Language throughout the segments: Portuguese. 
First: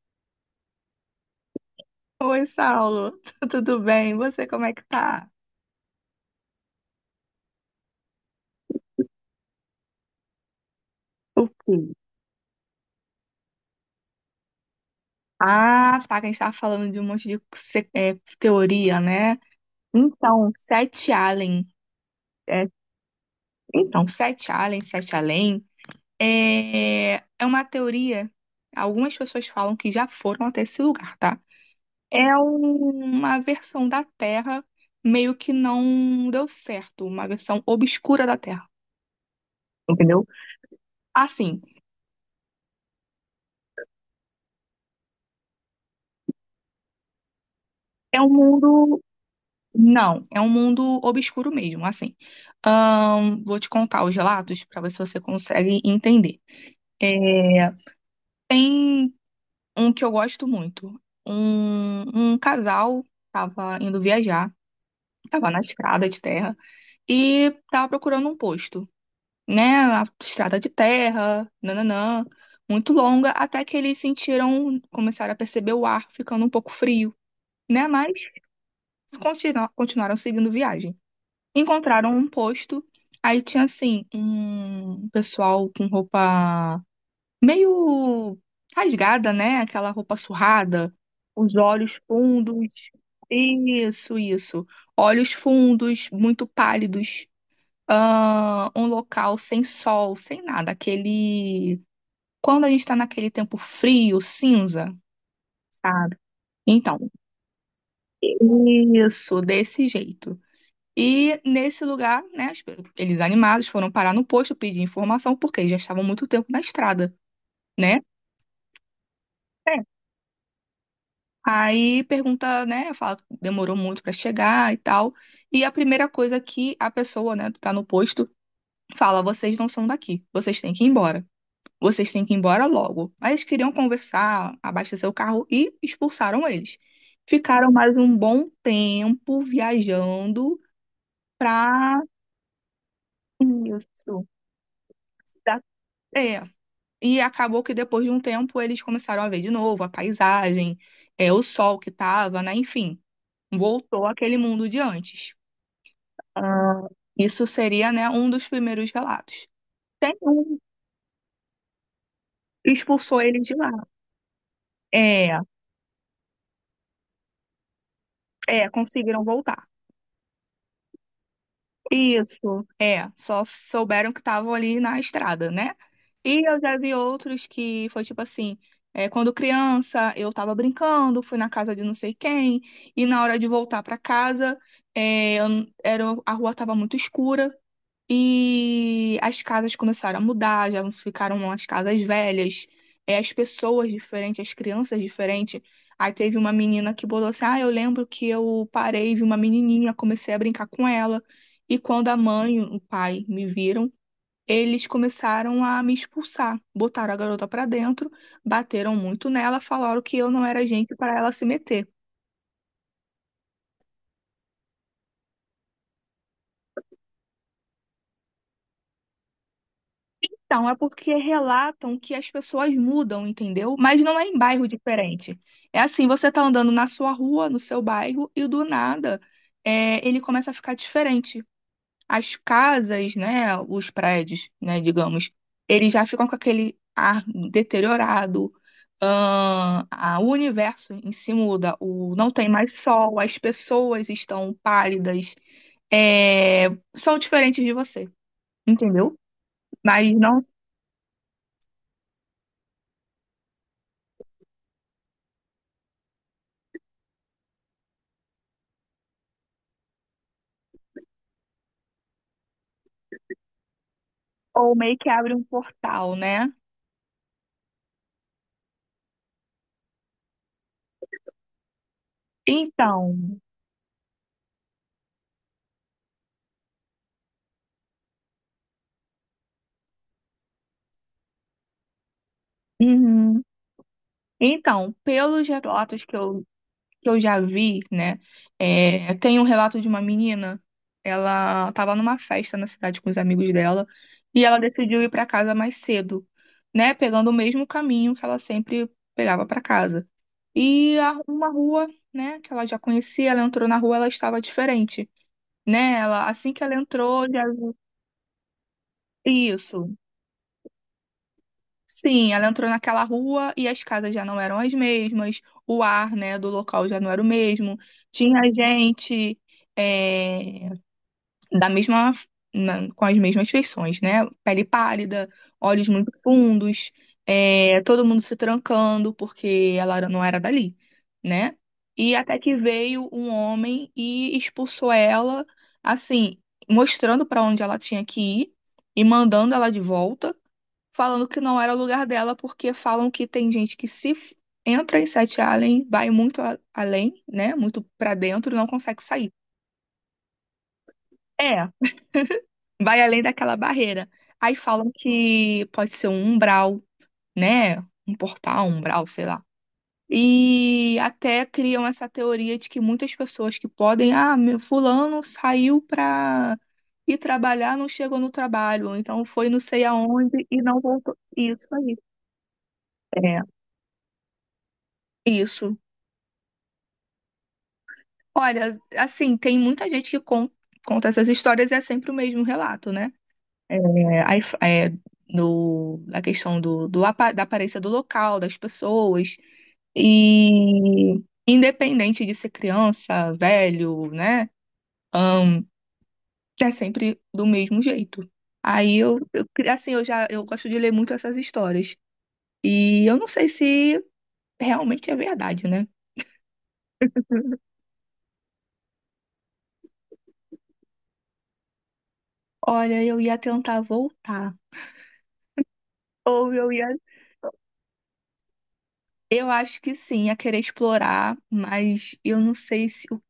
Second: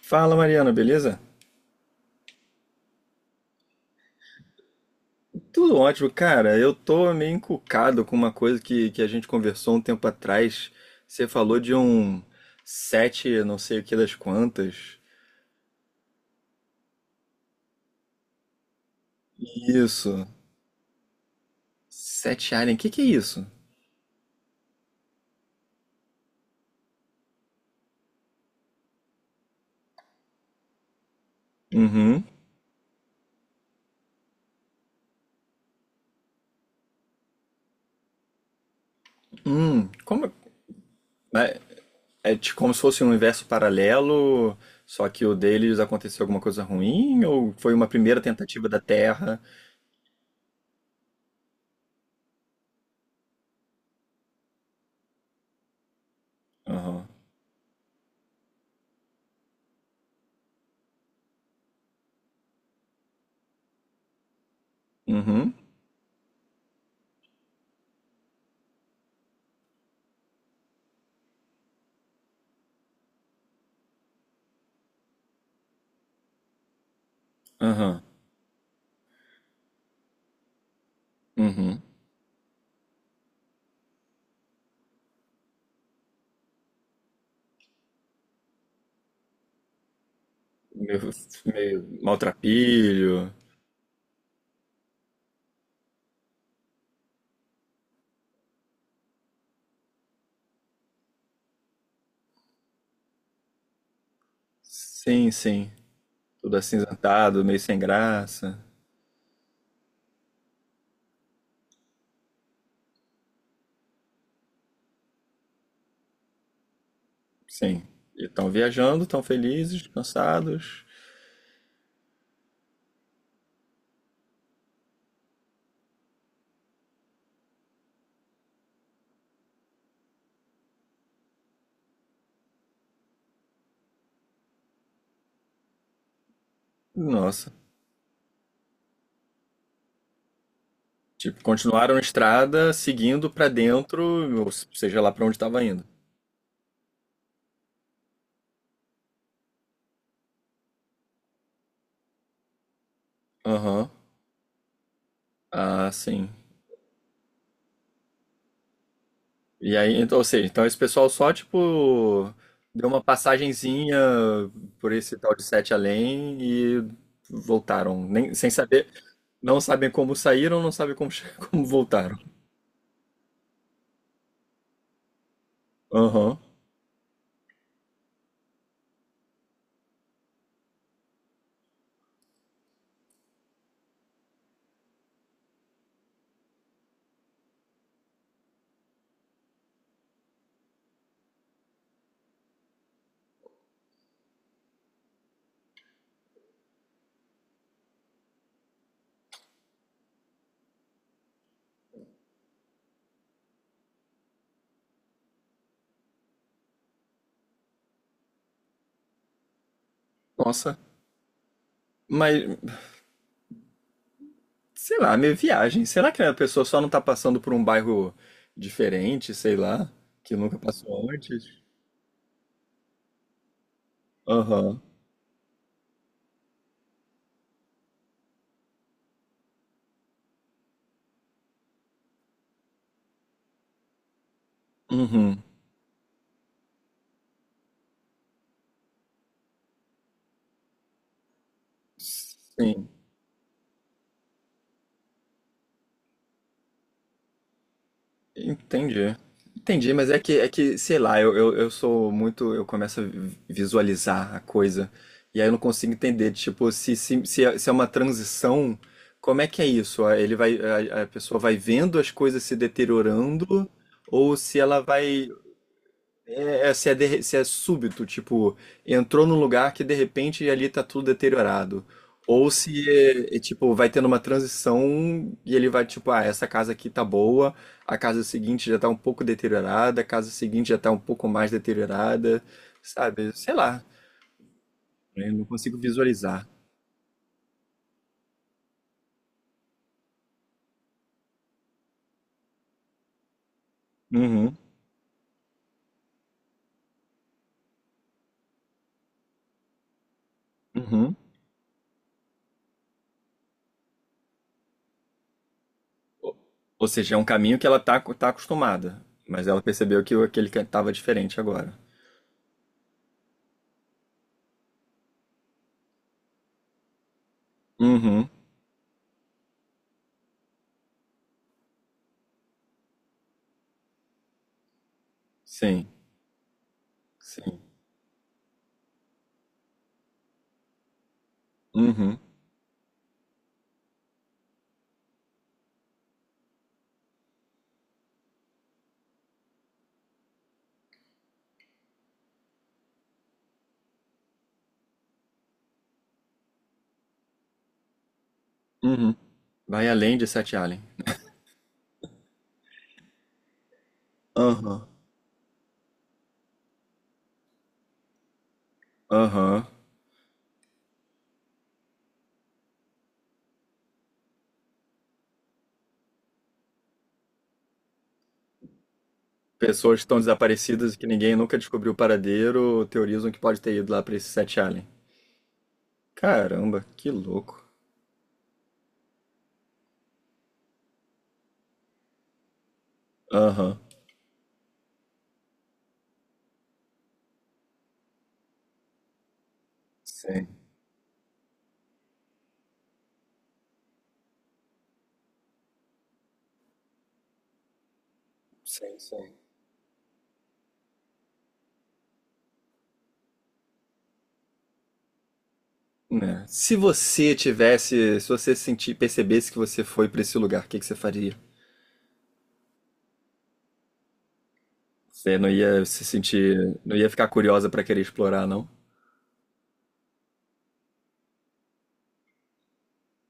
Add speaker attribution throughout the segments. Speaker 1: Fala, Mariana, beleza?
Speaker 2: Oi, Saulo. Tudo bem? Você, como é que tá?
Speaker 1: Tudo ótimo, cara. Eu tô meio encucado com uma coisa que a gente conversou um tempo atrás. Você
Speaker 2: O
Speaker 1: falou de
Speaker 2: quê?
Speaker 1: um sete, não sei o que das quantas.
Speaker 2: Ah, tá, que a gente tava falando de um monte de teoria, né?
Speaker 1: Isso.
Speaker 2: Então, Sete Allen,
Speaker 1: Sete
Speaker 2: é,
Speaker 1: Alien, o que que é isso?
Speaker 2: então, Sete Allen, Sete Além, é uma teoria, algumas pessoas falam que já foram até esse lugar, tá?
Speaker 1: Uhum.
Speaker 2: Uma versão da Terra meio que não deu certo, uma versão obscura da Terra,
Speaker 1: Como
Speaker 2: entendeu?
Speaker 1: é, né,
Speaker 2: Assim,
Speaker 1: é tipo como se fosse um universo paralelo, só que o deles aconteceu alguma coisa ruim ou foi uma primeira
Speaker 2: é um
Speaker 1: tentativa da
Speaker 2: mundo.
Speaker 1: Terra?
Speaker 2: Não, é um mundo obscuro mesmo, assim. Vou te contar os relatos para ver se você consegue entender.
Speaker 1: Aham.
Speaker 2: É, Tem um que eu gosto muito. Um casal estava indo viajar, estava
Speaker 1: Uhum.
Speaker 2: na estrada de terra e estava procurando um posto, né? A estrada de terra, nananã, muito longa, até que eles sentiram, começaram a perceber o ar ficando um pouco frio, né?
Speaker 1: Aham.
Speaker 2: Mas continuaram seguindo viagem.
Speaker 1: Uhum.
Speaker 2: Encontraram um posto, aí tinha assim um pessoal com roupa meio rasgada, né? Aquela roupa surrada,
Speaker 1: Meio,
Speaker 2: os
Speaker 1: meio
Speaker 2: olhos fundos.
Speaker 1: maltrapilho.
Speaker 2: Isso, isso. Olhos fundos, muito pálidos. Ah, um local sem sol, sem nada. Aquele. Quando a gente tá naquele tempo frio, cinza,
Speaker 1: Sim, sim.
Speaker 2: sabe?
Speaker 1: Tudo
Speaker 2: Então,
Speaker 1: acinzentado, meio sem graça.
Speaker 2: isso, desse jeito. E nesse lugar, né, eles animados foram parar no posto pedir informação, porque eles já estavam muito tempo na estrada,
Speaker 1: Sim.
Speaker 2: né?
Speaker 1: E estão viajando, estão
Speaker 2: É.
Speaker 1: felizes, cansados.
Speaker 2: Aí pergunta, né, fala que demorou muito para chegar e tal. E a primeira coisa que a pessoa, né, que tá no posto, fala: vocês não são daqui, vocês têm que ir embora. Vocês têm que ir embora logo. Mas eles queriam conversar, abastecer o carro e expulsaram eles.
Speaker 1: Nossa.
Speaker 2: Ficaram mais um bom tempo viajando
Speaker 1: Tipo, continuaram a
Speaker 2: pra
Speaker 1: estrada seguindo pra dentro,
Speaker 2: isso.
Speaker 1: ou seja lá pra onde estava
Speaker 2: Cidade-
Speaker 1: indo.
Speaker 2: É. E acabou que depois de um tempo eles começaram a ver de novo a paisagem, é o sol que estava, né? Enfim,
Speaker 1: Aham.
Speaker 2: voltou aquele mundo de antes.
Speaker 1: Ah, sim.
Speaker 2: Ah, isso seria, né, um dos primeiros relatos.
Speaker 1: E aí,
Speaker 2: Tem
Speaker 1: então, ou seja,
Speaker 2: um
Speaker 1: então esse pessoal só, tipo,
Speaker 2: que
Speaker 1: deu uma
Speaker 2: expulsou eles de lá.
Speaker 1: passagenzinha por esse tal
Speaker 2: É,
Speaker 1: de Sete Além e voltaram. Nem, sem
Speaker 2: é,
Speaker 1: saber,
Speaker 2: conseguiram
Speaker 1: não
Speaker 2: voltar.
Speaker 1: sabem como saíram, não sabem como, como voltaram.
Speaker 2: Isso, é, só souberam que estavam ali na estrada, né?
Speaker 1: Aham.
Speaker 2: E eu já vi outros que foi tipo assim, quando criança eu tava brincando, fui na casa de não sei quem, e na hora de voltar pra casa, era, a rua tava muito escura, e as casas começaram a mudar, já ficaram as casas velhas, as pessoas diferentes, as crianças diferentes. Aí teve uma menina que botou assim: ah, eu lembro que eu parei, vi uma menininha, comecei a brincar com ela. E quando a mãe e o pai me viram, eles começaram a me expulsar. Botaram a garota pra dentro, bateram muito nela, falaram que eu não era
Speaker 1: Nossa.
Speaker 2: gente para ela se meter.
Speaker 1: Mas, sei lá, meio viagem. Será que a pessoa só não tá passando por um bairro diferente, sei lá, que nunca
Speaker 2: Então, é
Speaker 1: passou
Speaker 2: porque
Speaker 1: antes?
Speaker 2: relatam que as pessoas mudam, entendeu? Mas não é em bairro
Speaker 1: Aham.
Speaker 2: diferente. É assim, você tá andando na sua rua, no seu bairro, e do nada, ele começa a ficar diferente. As casas, né, os prédios, né, digamos,
Speaker 1: Uhum.
Speaker 2: eles já ficam com aquele ar deteriorado. O universo em si muda, não tem mais
Speaker 1: Sim,
Speaker 2: sol, as pessoas estão pálidas, é, são diferentes de você,
Speaker 1: entendi.
Speaker 2: entendeu?
Speaker 1: Entendi, mas
Speaker 2: Mas não
Speaker 1: é que, sei lá, eu sou muito. Eu começo a visualizar a coisa. E aí eu não consigo entender, tipo, se se é uma transição, como é que é isso? Ah, a pessoa vai vendo as coisas se deteriorando, ou se
Speaker 2: Ou
Speaker 1: ela
Speaker 2: meio que
Speaker 1: vai.
Speaker 2: abre um portal, né?
Speaker 1: Se é, se é súbito, tipo, entrou num lugar que de repente ali tá tudo deteriorado. Ou se
Speaker 2: Então,
Speaker 1: tipo, vai tendo uma transição e ele vai, tipo, ah, essa casa aqui tá boa, a casa seguinte já tá um pouco deteriorada, a casa seguinte já tá um pouco mais deteriorada, sabe?
Speaker 2: uhum.
Speaker 1: Sei lá,
Speaker 2: Então,
Speaker 1: eu não
Speaker 2: pelos
Speaker 1: consigo
Speaker 2: relatos que eu,
Speaker 1: visualizar.
Speaker 2: que eu já vi, né? Tem um relato de uma menina, ela estava numa festa na cidade com os amigos dela e
Speaker 1: Uhum,
Speaker 2: ela decidiu ir para casa mais cedo, né? Pegando o mesmo caminho que ela sempre pegava para casa. E
Speaker 1: uhum.
Speaker 2: uma rua, né, que ela já conhecia, ela entrou na rua, ela estava diferente, né? Ela,
Speaker 1: Ou
Speaker 2: assim que ela
Speaker 1: ou seja, é um
Speaker 2: entrou, já
Speaker 1: caminho que
Speaker 2: viu
Speaker 1: ela tá acostumada, mas ela
Speaker 2: isso.
Speaker 1: percebeu que aquele que tava diferente agora.
Speaker 2: Sim, ela entrou naquela rua e as casas já não eram as mesmas, o ar, né, do local já não era o mesmo.
Speaker 1: Uhum,
Speaker 2: Tinha gente, é, da mesma, com as mesmas feições, né? Pele pálida, olhos
Speaker 1: sim,
Speaker 2: muito fundos,
Speaker 1: sim.
Speaker 2: todo mundo se trancando porque não era dali, né? E
Speaker 1: Uhum.
Speaker 2: até que veio um homem e expulsou ela, assim, mostrando para onde ela tinha que ir e mandando ela de volta, falando que não era o lugar dela, porque falam que tem gente que se f- entra em Sete Allen, vai muito além, né? Muito pra dentro e não consegue
Speaker 1: Uhum.
Speaker 2: sair.
Speaker 1: Vai além de Sete Alien.
Speaker 2: É, vai além daquela barreira. Aí
Speaker 1: Aham.
Speaker 2: falam que pode ser um umbral, né? Um portal, um umbral, sei lá.
Speaker 1: Aham.
Speaker 2: E até criam essa teoria de que muitas pessoas que podem, ah, meu fulano saiu pra ir trabalhar, não chegou no trabalho, ou então foi não sei
Speaker 1: Pessoas que estão
Speaker 2: aonde e não
Speaker 1: desaparecidas e que
Speaker 2: voltou.
Speaker 1: ninguém nunca
Speaker 2: Isso
Speaker 1: descobriu o
Speaker 2: aí.
Speaker 1: paradeiro teorizam que
Speaker 2: É.
Speaker 1: pode ter ido lá pra esse Sete Alien.
Speaker 2: Isso.
Speaker 1: Caramba, que louco.
Speaker 2: Olha, assim, tem muita gente que conta essas histórias, e é sempre o mesmo relato, né? É,
Speaker 1: Aham.
Speaker 2: aí f- é, no, Na questão do, do apa- da aparência do local, das pessoas,
Speaker 1: Sim,
Speaker 2: e independente de ser criança, velho, né? ahn, É sempre do mesmo jeito. Aí
Speaker 1: sim, sim.
Speaker 2: eu, cri- assim, eu já, eu gosto de ler muito essas histórias. E eu não sei se realmente é verdade, né?
Speaker 1: Né. Se você tivesse, se você sentir, percebesse que você foi pra esse lugar, o que que você faria?
Speaker 2: Olha, eu ia tentar voltar.
Speaker 1: Você não ia se
Speaker 2: Ou eu
Speaker 1: sentir,
Speaker 2: ia.
Speaker 1: não ia ficar curiosa pra querer explorar, não?
Speaker 2: Eu acho que sim, a querer explorar, mas eu não sei se, o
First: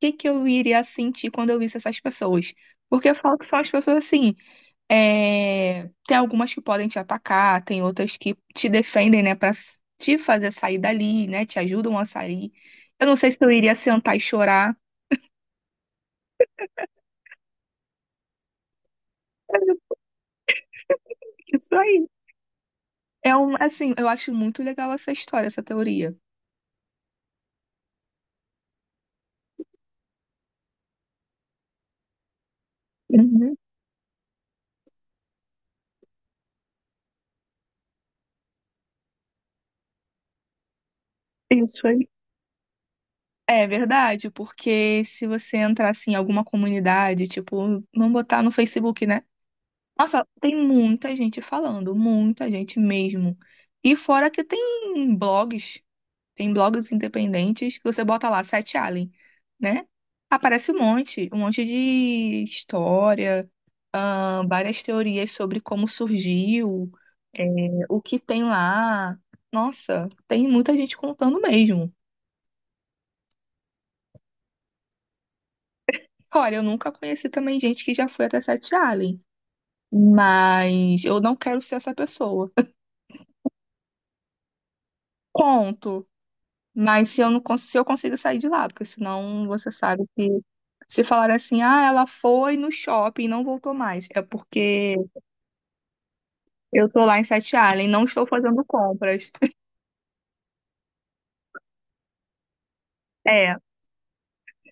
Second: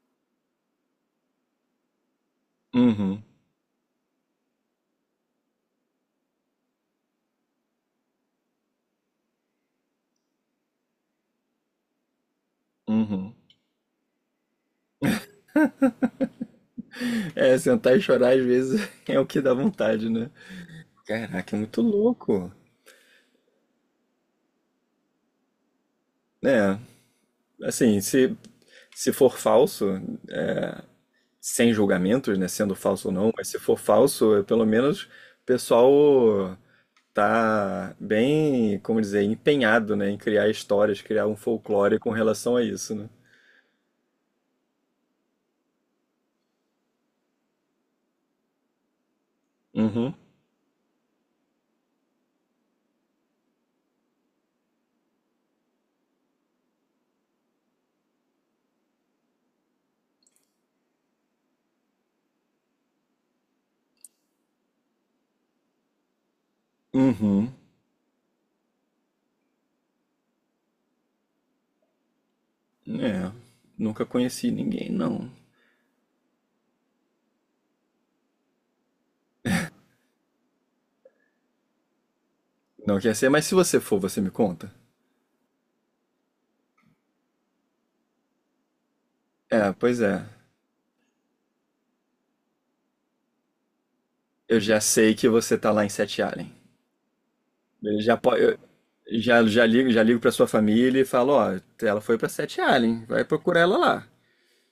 Speaker 2: que que eu iria sentir quando eu visse essas pessoas. Porque eu
Speaker 1: Uhum,
Speaker 2: falo que são as pessoas assim, tem algumas que podem te atacar, tem outras que te defendem, né, pra te fazer sair dali, né, te ajudam a sair. Eu não sei
Speaker 1: uhum.
Speaker 2: se eu iria sentar e chorar.
Speaker 1: É, sentar e chorar às vezes é o que dá
Speaker 2: Mas
Speaker 1: vontade, né? Caraca,
Speaker 2: é
Speaker 1: é
Speaker 2: isso
Speaker 1: muito
Speaker 2: aí.
Speaker 1: louco.
Speaker 2: Eu acho muito legal essa história, essa teoria.
Speaker 1: É, assim, se for falso, é, sem julgamentos, né, sendo falso ou não, mas
Speaker 2: Uhum,
Speaker 1: se for falso, é, pelo menos o pessoal tá bem, como dizer, empenhado, né, em criar histórias, criar um
Speaker 2: isso
Speaker 1: folclore
Speaker 2: aí.
Speaker 1: com relação a isso, né?
Speaker 2: É verdade, porque se você entrar assim em alguma comunidade, tipo, vamos botar no Facebook, né?
Speaker 1: Uhum.
Speaker 2: Nossa, tem muita gente falando, muita gente mesmo. E fora que tem blogs independentes que você bota lá, Sete Alien, né? Aparece um monte de história, ah, várias teorias sobre como surgiu, é,
Speaker 1: Uhum.
Speaker 2: o que tem lá. Nossa, tem muita gente contando mesmo.
Speaker 1: É, nunca conheci ninguém, não.
Speaker 2: Olha, eu nunca conheci também gente que já foi até Sete Allen, mas eu não quero ser essa pessoa.
Speaker 1: Não quer ser, mas se você for, você me conta?
Speaker 2: Conto, mas se eu se eu consigo sair de lá, porque senão
Speaker 1: É,
Speaker 2: você
Speaker 1: pois
Speaker 2: sabe
Speaker 1: é.
Speaker 2: que, se falar assim, ah, ela foi no shopping e não voltou mais, é
Speaker 1: Eu já
Speaker 2: porque
Speaker 1: sei que você tá lá em Sete Allen.
Speaker 2: eu tô lá em Sete Allen,
Speaker 1: Ele
Speaker 2: não
Speaker 1: já
Speaker 2: estou
Speaker 1: pode,
Speaker 2: fazendo compras.
Speaker 1: já já ligo para sua família e falo, ó, ela foi para Sete Allen, vai
Speaker 2: É.
Speaker 1: procurar ela lá.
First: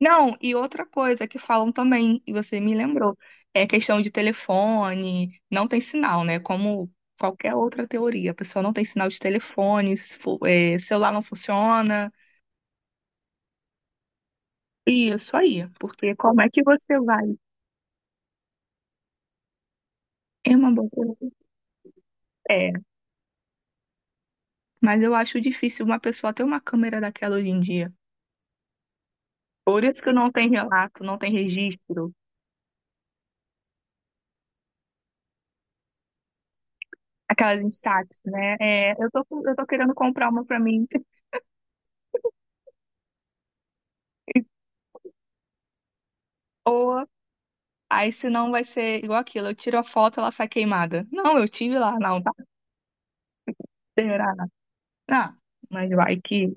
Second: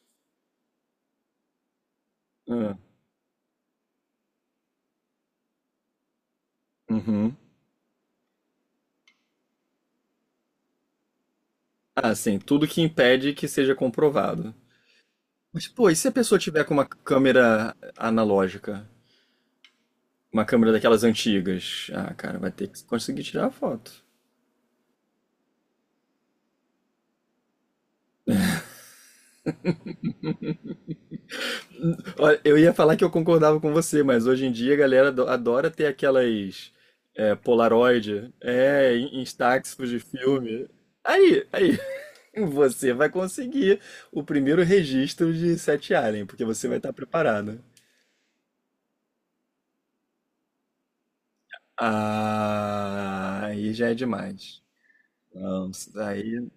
Speaker 2: Não, e outra coisa que falam também, e você me
Speaker 1: Ah,
Speaker 2: lembrou, é questão de telefone, não tem sinal, né? Como
Speaker 1: uhum.
Speaker 2: qualquer outra teoria, a pessoa não tem sinal de telefone, se for- é, celular não funciona,
Speaker 1: Ah, sim, tudo que impede que seja comprovado.
Speaker 2: isso
Speaker 1: Mas
Speaker 2: aí,
Speaker 1: pô, e se a
Speaker 2: porque
Speaker 1: pessoa
Speaker 2: como é que
Speaker 1: tiver com uma
Speaker 2: você vai?
Speaker 1: câmera analógica? Uma
Speaker 2: É uma
Speaker 1: câmera
Speaker 2: boa
Speaker 1: daquelas
Speaker 2: pergunta.
Speaker 1: antigas. Ah, cara, vai ter
Speaker 2: É,
Speaker 1: que conseguir tirar a foto.
Speaker 2: mas eu acho difícil uma pessoa ter uma câmera daquela hoje em dia. Por isso que não tem relato, não tem registro,
Speaker 1: Olha, eu ia falar que eu concordava com você, mas hoje em dia a galera adora ter aquelas é,
Speaker 2: aquelas Instax,
Speaker 1: Polaroid,
Speaker 2: né? É,
Speaker 1: é,
Speaker 2: eu tô
Speaker 1: Instax
Speaker 2: querendo
Speaker 1: de
Speaker 2: comprar uma pra
Speaker 1: filme.
Speaker 2: mim.
Speaker 1: Aí, aí. Você vai conseguir o primeiro registro de Sete Alien, porque você vai estar
Speaker 2: Ou
Speaker 1: preparado.
Speaker 2: Aí senão vai ser igual aquilo, eu tiro a foto, ela sai queimada. Não, eu tive lá, não, tá?
Speaker 1: Ah, aí já é
Speaker 2: Será?
Speaker 1: demais.
Speaker 2: Ah,
Speaker 1: Não,
Speaker 2: mas
Speaker 1: isso
Speaker 2: vai
Speaker 1: daí
Speaker 2: que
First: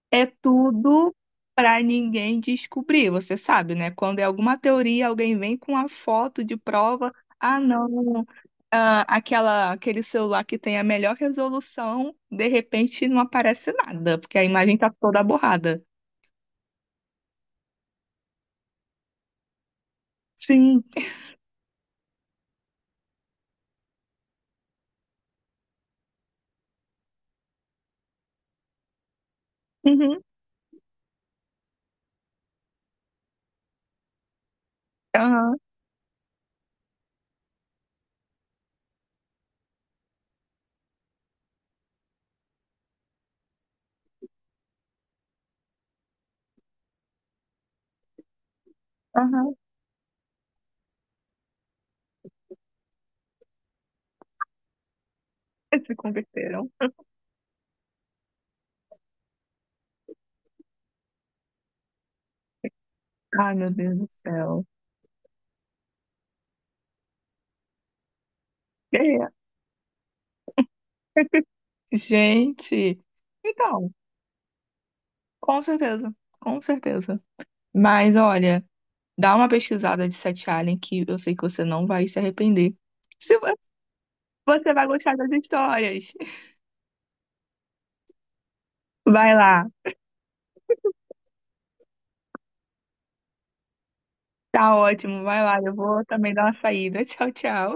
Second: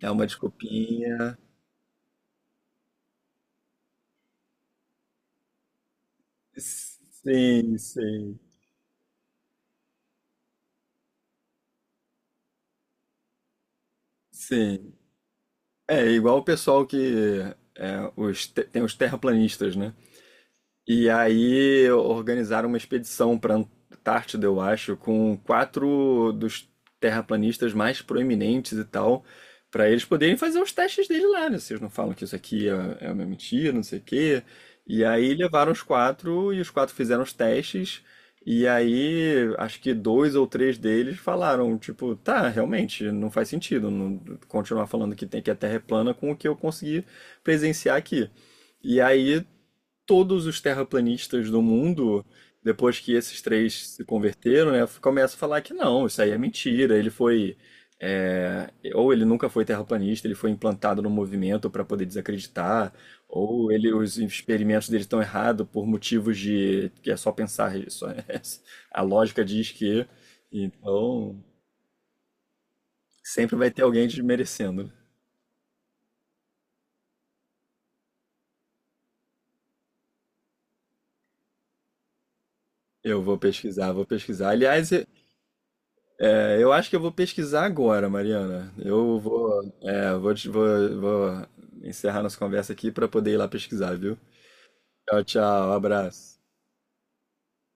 Speaker 1: é uma
Speaker 2: é tudo
Speaker 1: desculpinha.
Speaker 2: pra ninguém descobrir, você sabe, né? Quando é alguma teoria, alguém vem com a foto de prova, ah,
Speaker 1: Sim,
Speaker 2: não,
Speaker 1: sim,
Speaker 2: ah, aquele celular que tem a melhor resolução, de repente não aparece nada, porque a imagem tá
Speaker 1: sim.
Speaker 2: toda borrada.
Speaker 1: É igual o pessoal que é, tem os terraplanistas, né?
Speaker 2: Sim.
Speaker 1: E aí organizaram uma expedição para Antártida, eu acho, com quatro dos terraplanistas mais proeminentes e tal, para eles
Speaker 2: Uhum.
Speaker 1: poderem fazer os testes dele lá, né? Vocês não falam que isso aqui é uma mentira, não sei o quê. E aí
Speaker 2: Aham,
Speaker 1: levaram os quatro e os quatro fizeram os testes. E aí, acho que dois ou três deles falaram, tipo, tá, realmente, não faz sentido continuar falando que tem que a Terra é plana com o que eu consegui presenciar aqui. E aí
Speaker 2: aham.
Speaker 1: todos os terraplanistas do mundo, depois que esses três se converteram, né, começam a falar que
Speaker 2: Eles se
Speaker 1: não, isso aí é
Speaker 2: converteram.
Speaker 1: mentira, ele foi. É, ou ele nunca foi terraplanista, ele foi implantado no movimento para poder desacreditar,
Speaker 2: Ai, meu
Speaker 1: ou ele,
Speaker 2: Deus do
Speaker 1: os
Speaker 2: céu.
Speaker 1: experimentos dele estão errados por motivos de que é só pensar isso. Né? A
Speaker 2: É.
Speaker 1: lógica diz que. Então,
Speaker 2: Gente,
Speaker 1: sempre vai ter
Speaker 2: então,
Speaker 1: alguém desmerecendo.
Speaker 2: com certeza, com certeza. Mas olha, dá uma pesquisada de Sete Alien que eu sei que você não vai se arrepender.
Speaker 1: Eu vou
Speaker 2: Se vo-
Speaker 1: pesquisar, vou pesquisar.
Speaker 2: Você vai
Speaker 1: Aliás, eu
Speaker 2: gostar das histórias.
Speaker 1: é, eu acho que eu vou pesquisar agora, Mariana. Eu
Speaker 2: Vai
Speaker 1: vou,
Speaker 2: lá,
Speaker 1: vou, vou, vou encerrar nossa conversa aqui para poder ir lá pesquisar, viu?
Speaker 2: tá ótimo,
Speaker 1: Tchau,
Speaker 2: vai lá,
Speaker 1: tchau,
Speaker 2: eu vou também
Speaker 1: abraço.
Speaker 2: dar uma saída. Tchau, tchau.